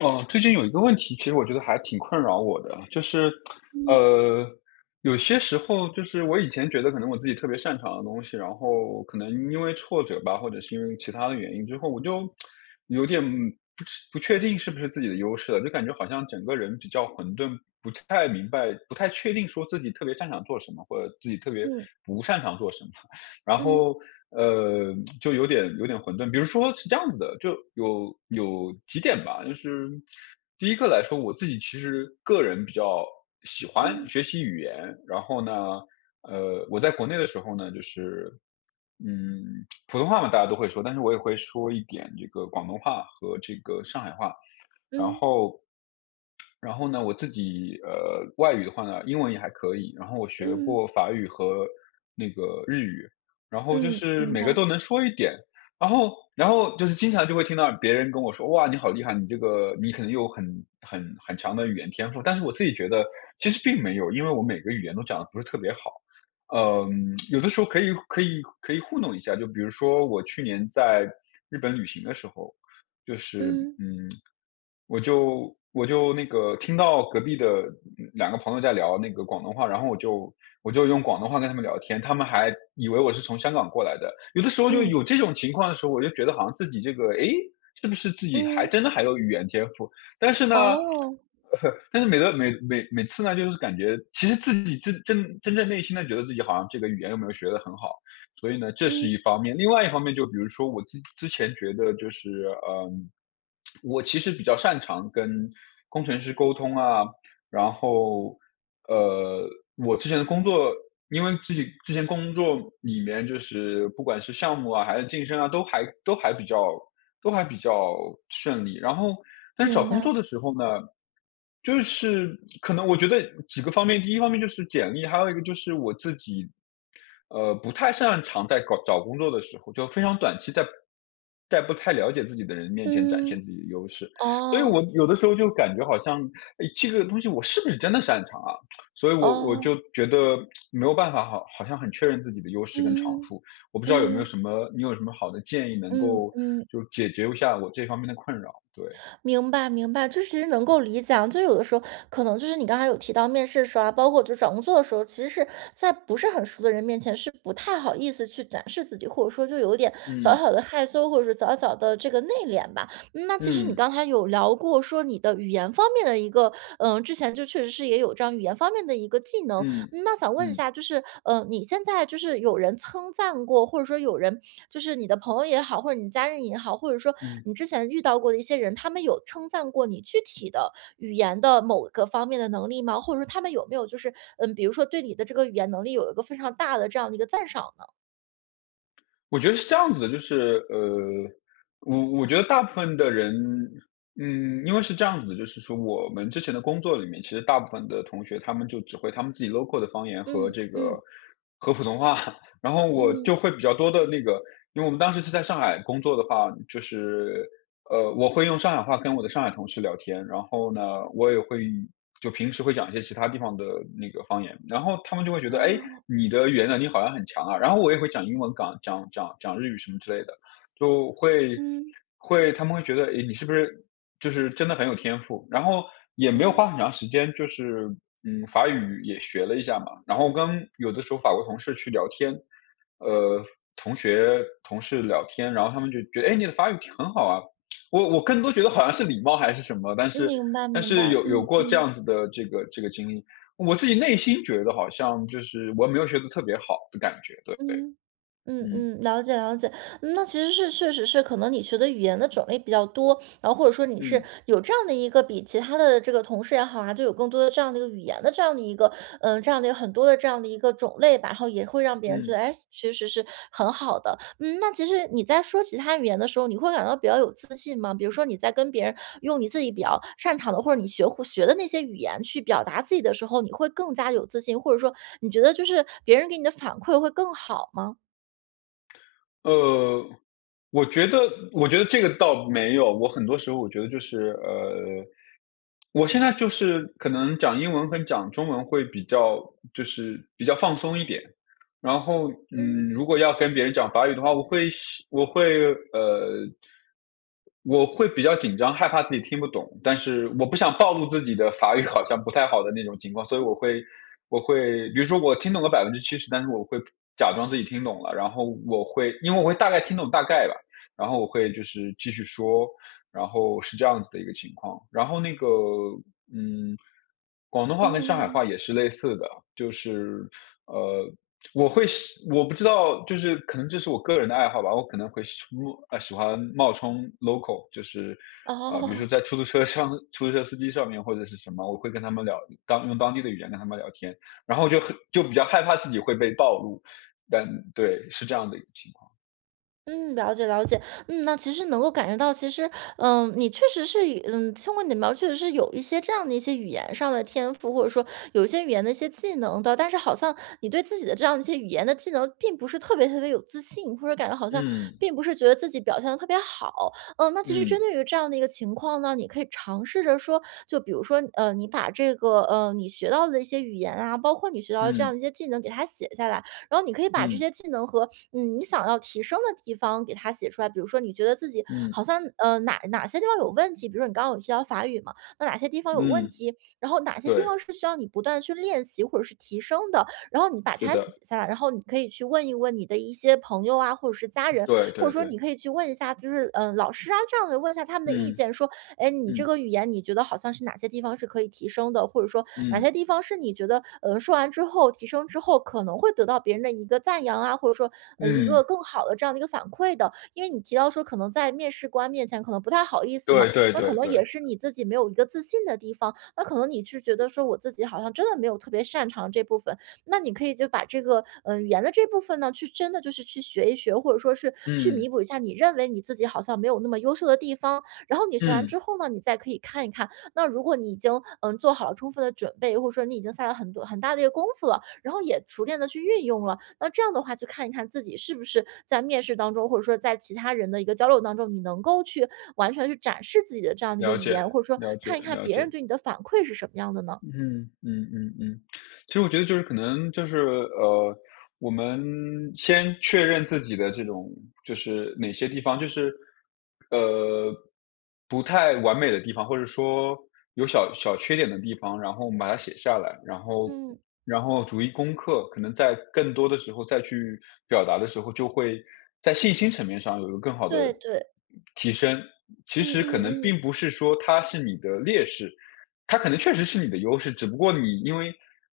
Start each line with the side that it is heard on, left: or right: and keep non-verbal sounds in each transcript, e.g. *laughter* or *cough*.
left: 呃，最近有一个问题，其实我觉得还挺困扰我的，就是，*smacks lips*
right: 嗯。
left: 呃，有些时候就是我以前觉得可能我自己特别擅长的东西，然后可能因为挫折吧，或者是因为其它的原因之后我就 *smacks lips* 有点不知不确定是不是自己的优势了，就感觉好像整个人比较混沌，不太明白、不太确定说自己特别擅长做什么，或者自己特别
right: 嗯。
left: 不擅长做什么，然
right: 嗯。
left: 后，呃，就有点有点混沌。比如说是这样子的，就有有几点吧，就是第一个来说我自己其实个人比较喜欢
right: 嗯。
left: 学习语言，然后呢，呃，我在国内的时候呢，就是，嗯，普通话嘛大家都会说，但是我也会说一点这个广东话和这个上海话。然
right: 嗯。
left: 后然后呢我自己，呃，外语的话呢，英文也还可以，然后我学
right: 嗯。
left: 过法语和那个日语，然后就
right: 嗯，
left: 是
right: 明
left: 每个
right: 白。
left: 都能说一点。然后然后就是经常就会听到别人跟我说：“哇，你好厉害，你这个你可能有很很很强的语言天赋。”但是我自己觉得其实并没有，因为我每个语言都讲得不是特别好。呃，*smacks lips* 有的时候可以可以可以糊弄一下，就比如说我去年在日本旅行的时候，就是，
right: 嗯。
left: 嗯，*smacks lips* 我就我就那个听到隔壁的，嗯，两个朋友在聊那个广东话，然后我就我就用广东话跟他们聊天，他们还以为我是从香港过来的。有的时候就
right: 嗯。
left: 有这种情况的时候，我就觉得好像自己这个，诶，是不是自己还
right: 嗯。
left: 真的还有语言天赋。但是呢，
right: 哦。
left: *chuckles* 但是每个每每每次呢就是感觉其实自己真真真正内心呢，觉得自己好像这个语言又没有学得很好。所以呢，这是
right: 嗯。
left: 一方面，另外一方面就比如说我自己之前觉得就是，呃，*smacks lips* 我其实比较擅长跟工程师沟通啊，然后，呃，我之前的工作，因为自己之前工作里面就是不管是项目啊，还是晋升啊，都还都还比较都还比较顺利。然后，但是找
right: 明
left: 工作
right: 白。
left: 的时候呢，就是可能我觉得几个方面，第一方面就是简历，还有一个就是我自己，呃，不太擅长在搞找工作的时候，就非常短期在在不太了解自己的人面前展现
right: 嗯，
left: 自己的优势，所以我
right: 哦。
left: 有的时候就感觉好像，诶，这个东西我是不是真的擅长啊。所以我我
right: 哦。
left: 就觉得没有办法好好像很确认自己的优势跟长
right: 嗯，
left: 处，我不知道有没有
right: 嗯。
left: 什么你有什么好的建议能
right: 嗯
left: 够
right: 嗯。
left: 就是解决一下我这方面的困扰，对。
right: 明白明白，就是直接能够理解啊，就是有的时候可能就是你刚才有提到面试的时候啊，包括就是找工作的时候，其实是在不是很熟的人面前，是不太好意思去展示自己，或者说就有点小
left: 嗯。
right: 小地害羞，或者是小小地这个内敛吧。嗯，那其实你
left: 嗯。
right: 刚才有聊过说你的语言方面的一个，呃，之前就确实是也有这样语言方面的一个技能。
left: 嗯，
right: 嗯，那想问一
left: 嗯。
right: 下，就是，呃，你现在就是有人称赞过，或者说有人就是你的朋友也好，或者你家人也好，或者是说
left: 嗯。
right: 你之前遇到过的一些人，他们有称赞过你具体的语言的某个方面的能力吗？或者说他们有没有就是，嗯，比如说对你的这个语言能力有一个非常大的这样的一个赞赏呢？
left: 我觉得是这样子的，就是，呃，我我觉得大部分的人嗯，因为是这样子的，就是说我们之前的工作里面，其实大部分的同学他们就只会他们自己 local 的方言和
right: 嗯，
left: 这个
right: 嗯。
left: 和普通话。然后我
right: 嗯。
left: 就会比较多地那个因为我们当时是在上海工作的话，就是，呃，我会用上海话跟我的上海同事聊天，然后呢，我也会就平时会讲一些其它地方的那个方言。然后他们就会觉得：“诶，
right: 哦。
left: 你的语言能力好像很强啊！”然后我也会讲英文港讲讲讲日语什么之类的，就会
right: 嗯。
left: 会他们会觉得：“诶，你是不是就是真的很有天赋。”然后也没有
right: 哦。
left: 花很长时间就是嗯，法语也学了一下嘛，然后跟有的时候法国同事去聊天，呃，法同学、同事聊天，然后他们就觉得：“诶，你的法语挺很好啊！”我我更多觉得好像是礼貌还是什么，但
right: 嗯，
left: 是
right: 明白
left: 但
right: 明
left: 是
right: 白，
left: 有有
right: 嗯
left: 过这
right: 嗯。
left: 样子的这个这个经历。我自己内心觉得好像就是我也没有学得特别好的感觉，对对，
right: 嗯，嗯
left: 嗯。
right: 嗯，了解了解。那其实是，确实是可能你学的语言的种类比较多，然后或者说你是，
left: 嗯。
right: 有这样的一个比其他的这个同事也好啊，就有更多的这样的一个语言的这样的一个呃，这样的一个很多的这样的一个种类吧，然后也会让别人觉
left: 嗯。
right: 得，诶，其实是很好的。嗯，那其实你在说其它语言的时候，你会感到比较有自信吗？比如说你在跟别人用你自己比较擅长的，或者你学会学的那些语言去表达自己的时候，你会更加有自信，或者说你觉得就是别人给你的反馈会更好吗？
left: 呃，我觉得我觉得这个倒没有，我很多时候我觉得就是，呃，我现在就是可能讲英文跟讲中文会比较就是比较放松一点。然后，嗯，
right: 嗯。
left: 如果要跟别人讲法语的话，我会希我会，呃，我会比较紧张，害怕自己听不懂。但是我不想暴露自己的法语好像不太好的那种情况，所以我
right: 嗯。
left: 会我会比如说我听懂了70%但是我会假装自己听懂了，然后我会因为我会大概听懂大概吧，然后我会就是继续说，然后是这样子的一个情况。然后那个，嗯，广东
right: 嗯
left: 话跟上海话
right: 嗯。
left: 也是类似的，就是，呃，我会希我不知道，就是可能这是我个人的爱好吧，我可能会希初入呃，喜欢冒充 local，就是，呃，比如说
right: 哦。
left: 在出租车上出租车司机上面或者是什么，我会跟他们聊，当用当地的语言跟他们聊天，然后就很就比较害怕自己会被暴露，但对，是这样的一个情况。
right: 嗯，了解了解。嗯，那其实能够感觉到其实，呃，你确实是一嗯，通过你的描述，是有一些这样的一些语言上的天赋，或者说有一些语言的一些技能的，但是好像你对自己的这样的一些语言的技能并不是特别特别有自信，或者感觉好像
left: 嗯。
right: 并不是觉得自己表现得特别好。嗯，那其实
left: 嗯。
right: 针对于这样的一个情况呢，你可以尝试着说就比如说，嗯，你把这个，嗯，你学到的一些语言啊，包括你学到的这样
left: 嗯。
right: 的一些技能给它写下来，然后你可以把这
left: 嗯。
right: 些技能和，嗯，你想要提升的地方给它写出来，比如说你觉得自己
left: 嗯。
right: 好像，嗯，哪哪些地方有问题比如说你刚刚有提到法语嘛，那哪些地方有问
left: 嗯，
right: 题，然后哪些地
left: 对。
right: 方是需要你不断地去练习或者是提升的。然后你把
left: 是
right: 它就
left: 的。
right: 写下来，然后你可以去问一问你的一些朋友啊，或者是家人，
left: 对
right: 或者
left: 对
right: 说你
left: 对。
right: 可以去问一下，就是，嗯，老师啊这样子，问一下他们的意
left: 嗯，
right: 见，说，诶，你这
left: 嗯。
right: 个语言你觉得好像是哪些地方是可以提升的，或者说哪
left: 嗯。
right: 些地方是你觉得，嗯，说完之后、提升之后，可能会得到别人的一个赞扬啊，或者说，嗯，一个
left: 嗯。
right: 更好的这样的一个反馈的。因为你提到说可能在面试官面前可能不太好意思嘛，
left: 对对
right: 那可
left: 对
right: 能也
left: 对。
right: 是你自己没有一个自信的地方，那可能你是觉得说我自己好像真的没有特别擅长的这部分，那你可以就把这个，嗯，语言的这部分呢去，真的就是去学一学，或者说是去
left: 嗯。
right: 弥补一下你认为你自己好像没有那么优秀的地方。然后你学完
left: 嗯。
right: 之后呢，你再可以看一看那如果你已经，嗯，做好了充分的准备，或者说你已经下了很多很大的一个功夫了，然后也熟练地去运用了，那这样的话就看一看自己是不是在面试当中，或者说在其他人的一个交流当中，你能够去完全地去展示自己的这样的一个
left: 了
right: 语
left: 解
right: 言，或者说
left: 了解
right: 看一看
left: 了
right: 别人
left: 解。
right: 对你的反馈是什么样的呢？
left: 嗯嗯嗯嗯。*tsk* 其实我觉得就是可能就是，呃，我们先确认自己的这种，就是哪些地方就是，呃，不太完美的地方，或者说有小小缺点的地方，然后我们把它写下来，然后
right: 嗯。
left: 然后逐一攻克。可能在更多的时候再去表达的时候，就会在信心层面上有一个更好的，呃，
right: 对对。
left: 提升。其
right: 嗯
left: 实可能
right: 嗯嗯。
left: 并不是说它是你的劣势它可能确实是你的优势，只不过你因为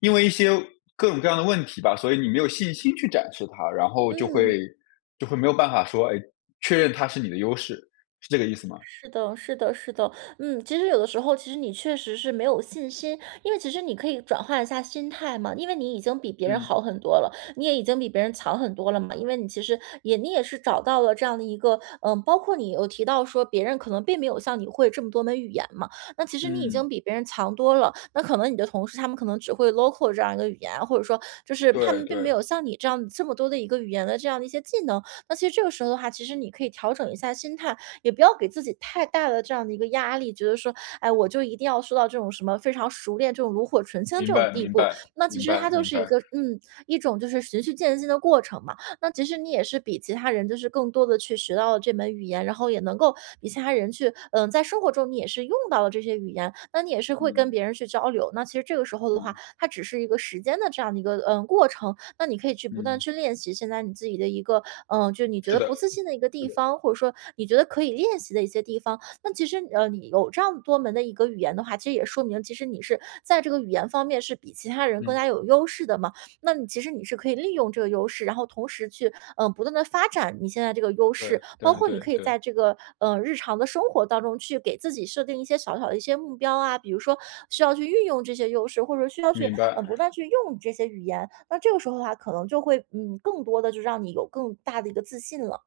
left: 因为一些各种各样的问题吧，所以你没有信心去展示它，然后就
right: 嗯。
left: 会就会没有办法说，诶，确认它是你的优势，是这个意思吗？
right: 是的是的是的，嗯，其实有的时候其实你确实是没有信心，因为其实你可以转换一下心态嘛，因为你已经比别人
left: 嗯。
right: 好很多了，你也已经比别人强很多了嘛。因为你其实也你也是找到了这样的一个嗯，包括你有提到说别人可能并没有像你会这么多门语言嘛，那其实你已
left: 嗯。
right: 经比别人强多了，那可能你的同事他们可能只会 local 这样一个语言，或者是说就是他
left: 对
right: 们并没
left: 对。
right: 有像你这样子这么多的一个语言的这样的一些技能。那其实这个时候的话，其实你可以调整一下心态，也不要给自己太大的这样的一个压力，觉得说，哎，我就一定要说到这种什么非常熟练，这种炉火纯青
left: 明
right: 这种
left: 白
right: 地
left: 明
right: 步。
left: 白
right: 那其
left: 明
right: 实
left: 白
right: 它就
left: 明
right: 是一
left: 白。
right: 个嗯，一种就是循序渐进的过程嘛，那其实你也是比其他人就是更多地去学到了这门语言，然后也能够比其他人去嗯，在生活中你也是用到了这些语言，那你也是会跟
left: 嗯。
right: 别人去交流。那其实这个时候的话，
left: 嗯。
right: 它只是一个时间的这样的一个，嗯，过程，那你可以去不断地
left: 嗯。
right: 去练习现在你自己的一个嗯，就你觉
left: 是
right: 得
left: 的，
right: 不自信的一个
left: 是
right: 地
left: 的。
right: 方，或者说你觉得可以练习的一些地方。那其实，呃，你有这样多门的一个语言的话，其实也说明其实你是在这个语言方面是比其他人更
left: 嗯。
right: 加有优势的嘛，那你其实你是可以利用这个优势，然后同时去，呃，不断地发展你现在这个优
left: 对
right: 势。包
left: 对
right: 括你
left: 对
right: 可以
left: 对。
right: 在这个，嗯，日常的生活当中去给自己设定一些小小的一些目标啊，比如说需要去运用这些优势，或者说需要去，
left: 明白。
right: 嗯，不断去用这些语言，那这个时候的话，可能就会，嗯，更多地就让你有更大的一个自信了。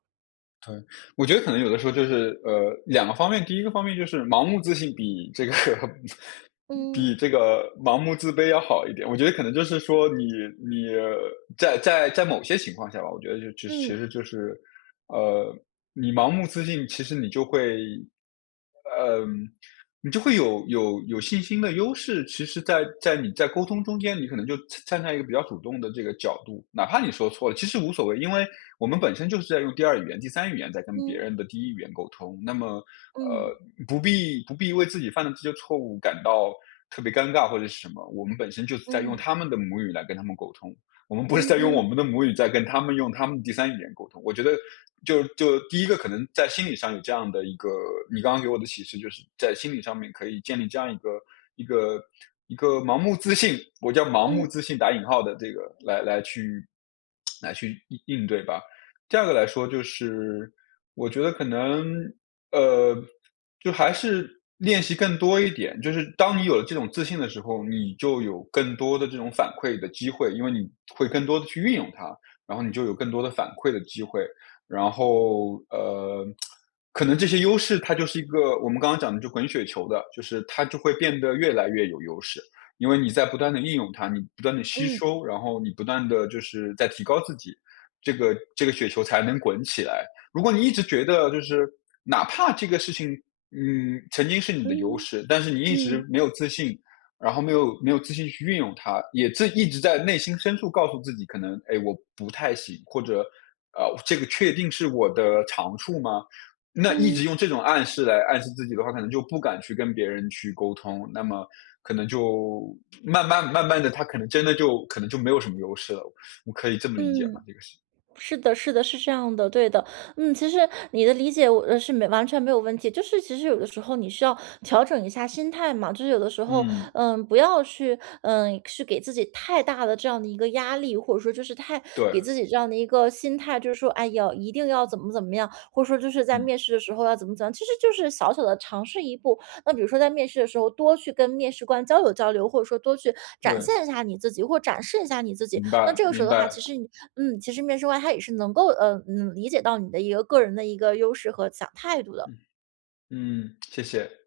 left: 可能我觉得可能有的时候就是，呃，两个方面。第一个方面就是盲目自信比这个 *chuckles*
right: 嗯。
left: 比这个盲目自卑要好一点，我觉得可能就是说你，你在在在某些情况下吧，我觉得就是其
right: 嗯。
left: 实就是，呃，你盲目自信其实你就会呃，你就会有有有信心的优势，其实在在你在沟通中间，你可能就站在一个比较主动的这个角度，哪怕你说错了。其实无所谓，因为，我们本身就是在用第二语言，第三语言在跟别
right: 嗯。
left: 人的第一语言沟通，那么，
right: 嗯。
left: 呃，不必不必为自己犯的这些错误感到，特别尴尬或者是什么。我们本身就是在用
right: 嗯。
left: 他们的母语来跟他们沟通，我们不是
right: 嗯
left: 在用我
right: 嗯。
left: 们的母语在跟他们用他们的第三语言沟通。我觉得就就第一个可能在心理上有这样的一个你刚刚给我的启示，就是在心理上面可以建立这样一个一个 *smacks lips* 一个盲目自信，我叫“盲目
right: 嗯。
left: 自信”打引号的这个来来去 *tsk* 来去应应对吧。第二个来说就是，我觉得可能，呃，就还是练习更多一点，就是当你有了这种自信的时候，你就有更多的这种反馈的机会，因为，你会更多地去运用它，然后你就有更多的反馈的机会，然后，呃，*tsk* 可能这些优势它就是一个我们刚刚讲的就滚雪球的，就是它就会变得越来越有优势。因为你在不断地应用它，你不断地吸
right: 嗯。
left: 收、然后你不断地就是在提高自己、这个这个雪球才能滚起来。如果你一直觉得就是，哪怕这个事情，嗯，曾经是你的优
right: 嗯。
left: 势，但是你一直
right: 嗯。
left: 没有自信，然后没有没有自信去运用它，也自一直在内心深处告诉自己：“可能，哎我不太行”，或者，“呃，这个确定是我的长处吗？”那一直
right: 嗯。
left: 用这种暗示来暗示自己的话，可能就不敢去跟别人去沟通，那么可能就，慢慢慢慢地它可能真的就可能就没有什么优势了，我可以这么理解
right: 嗯，
left: 吗？这个是。
right: 是的是的，是这样的，对的。嗯，其实你的理解我是完全没有问题，就是其实有的时候你需要，调整一下心态嘛。就是有的时候，
left: 嗯。
right: 呃，不要去呃，去给自己太大的这样的一个压力，或者说就是太给
left: 对。
right: 自己这样的一个心态，就说：“哎呀，一定要怎么怎么样”，或者说，“就是在
left: 嗯。
right: 面试的时候要怎么怎么样”。其实就是小小的尝试一步，那比如说在面试的时候多去跟面试官交流交流，或者说多去展
left: 对。
right: 现一下你自己，或展示一下你自己。
left: 明
right: 那
left: 白
right: 这个时
left: 明
right: 候的话，其
left: 白。
right: 实，嗯，其实面试官他也是能够，呃，嗯，理解到你的一个个人的一个优势和思想态度的。
left: 嗯，谢谢。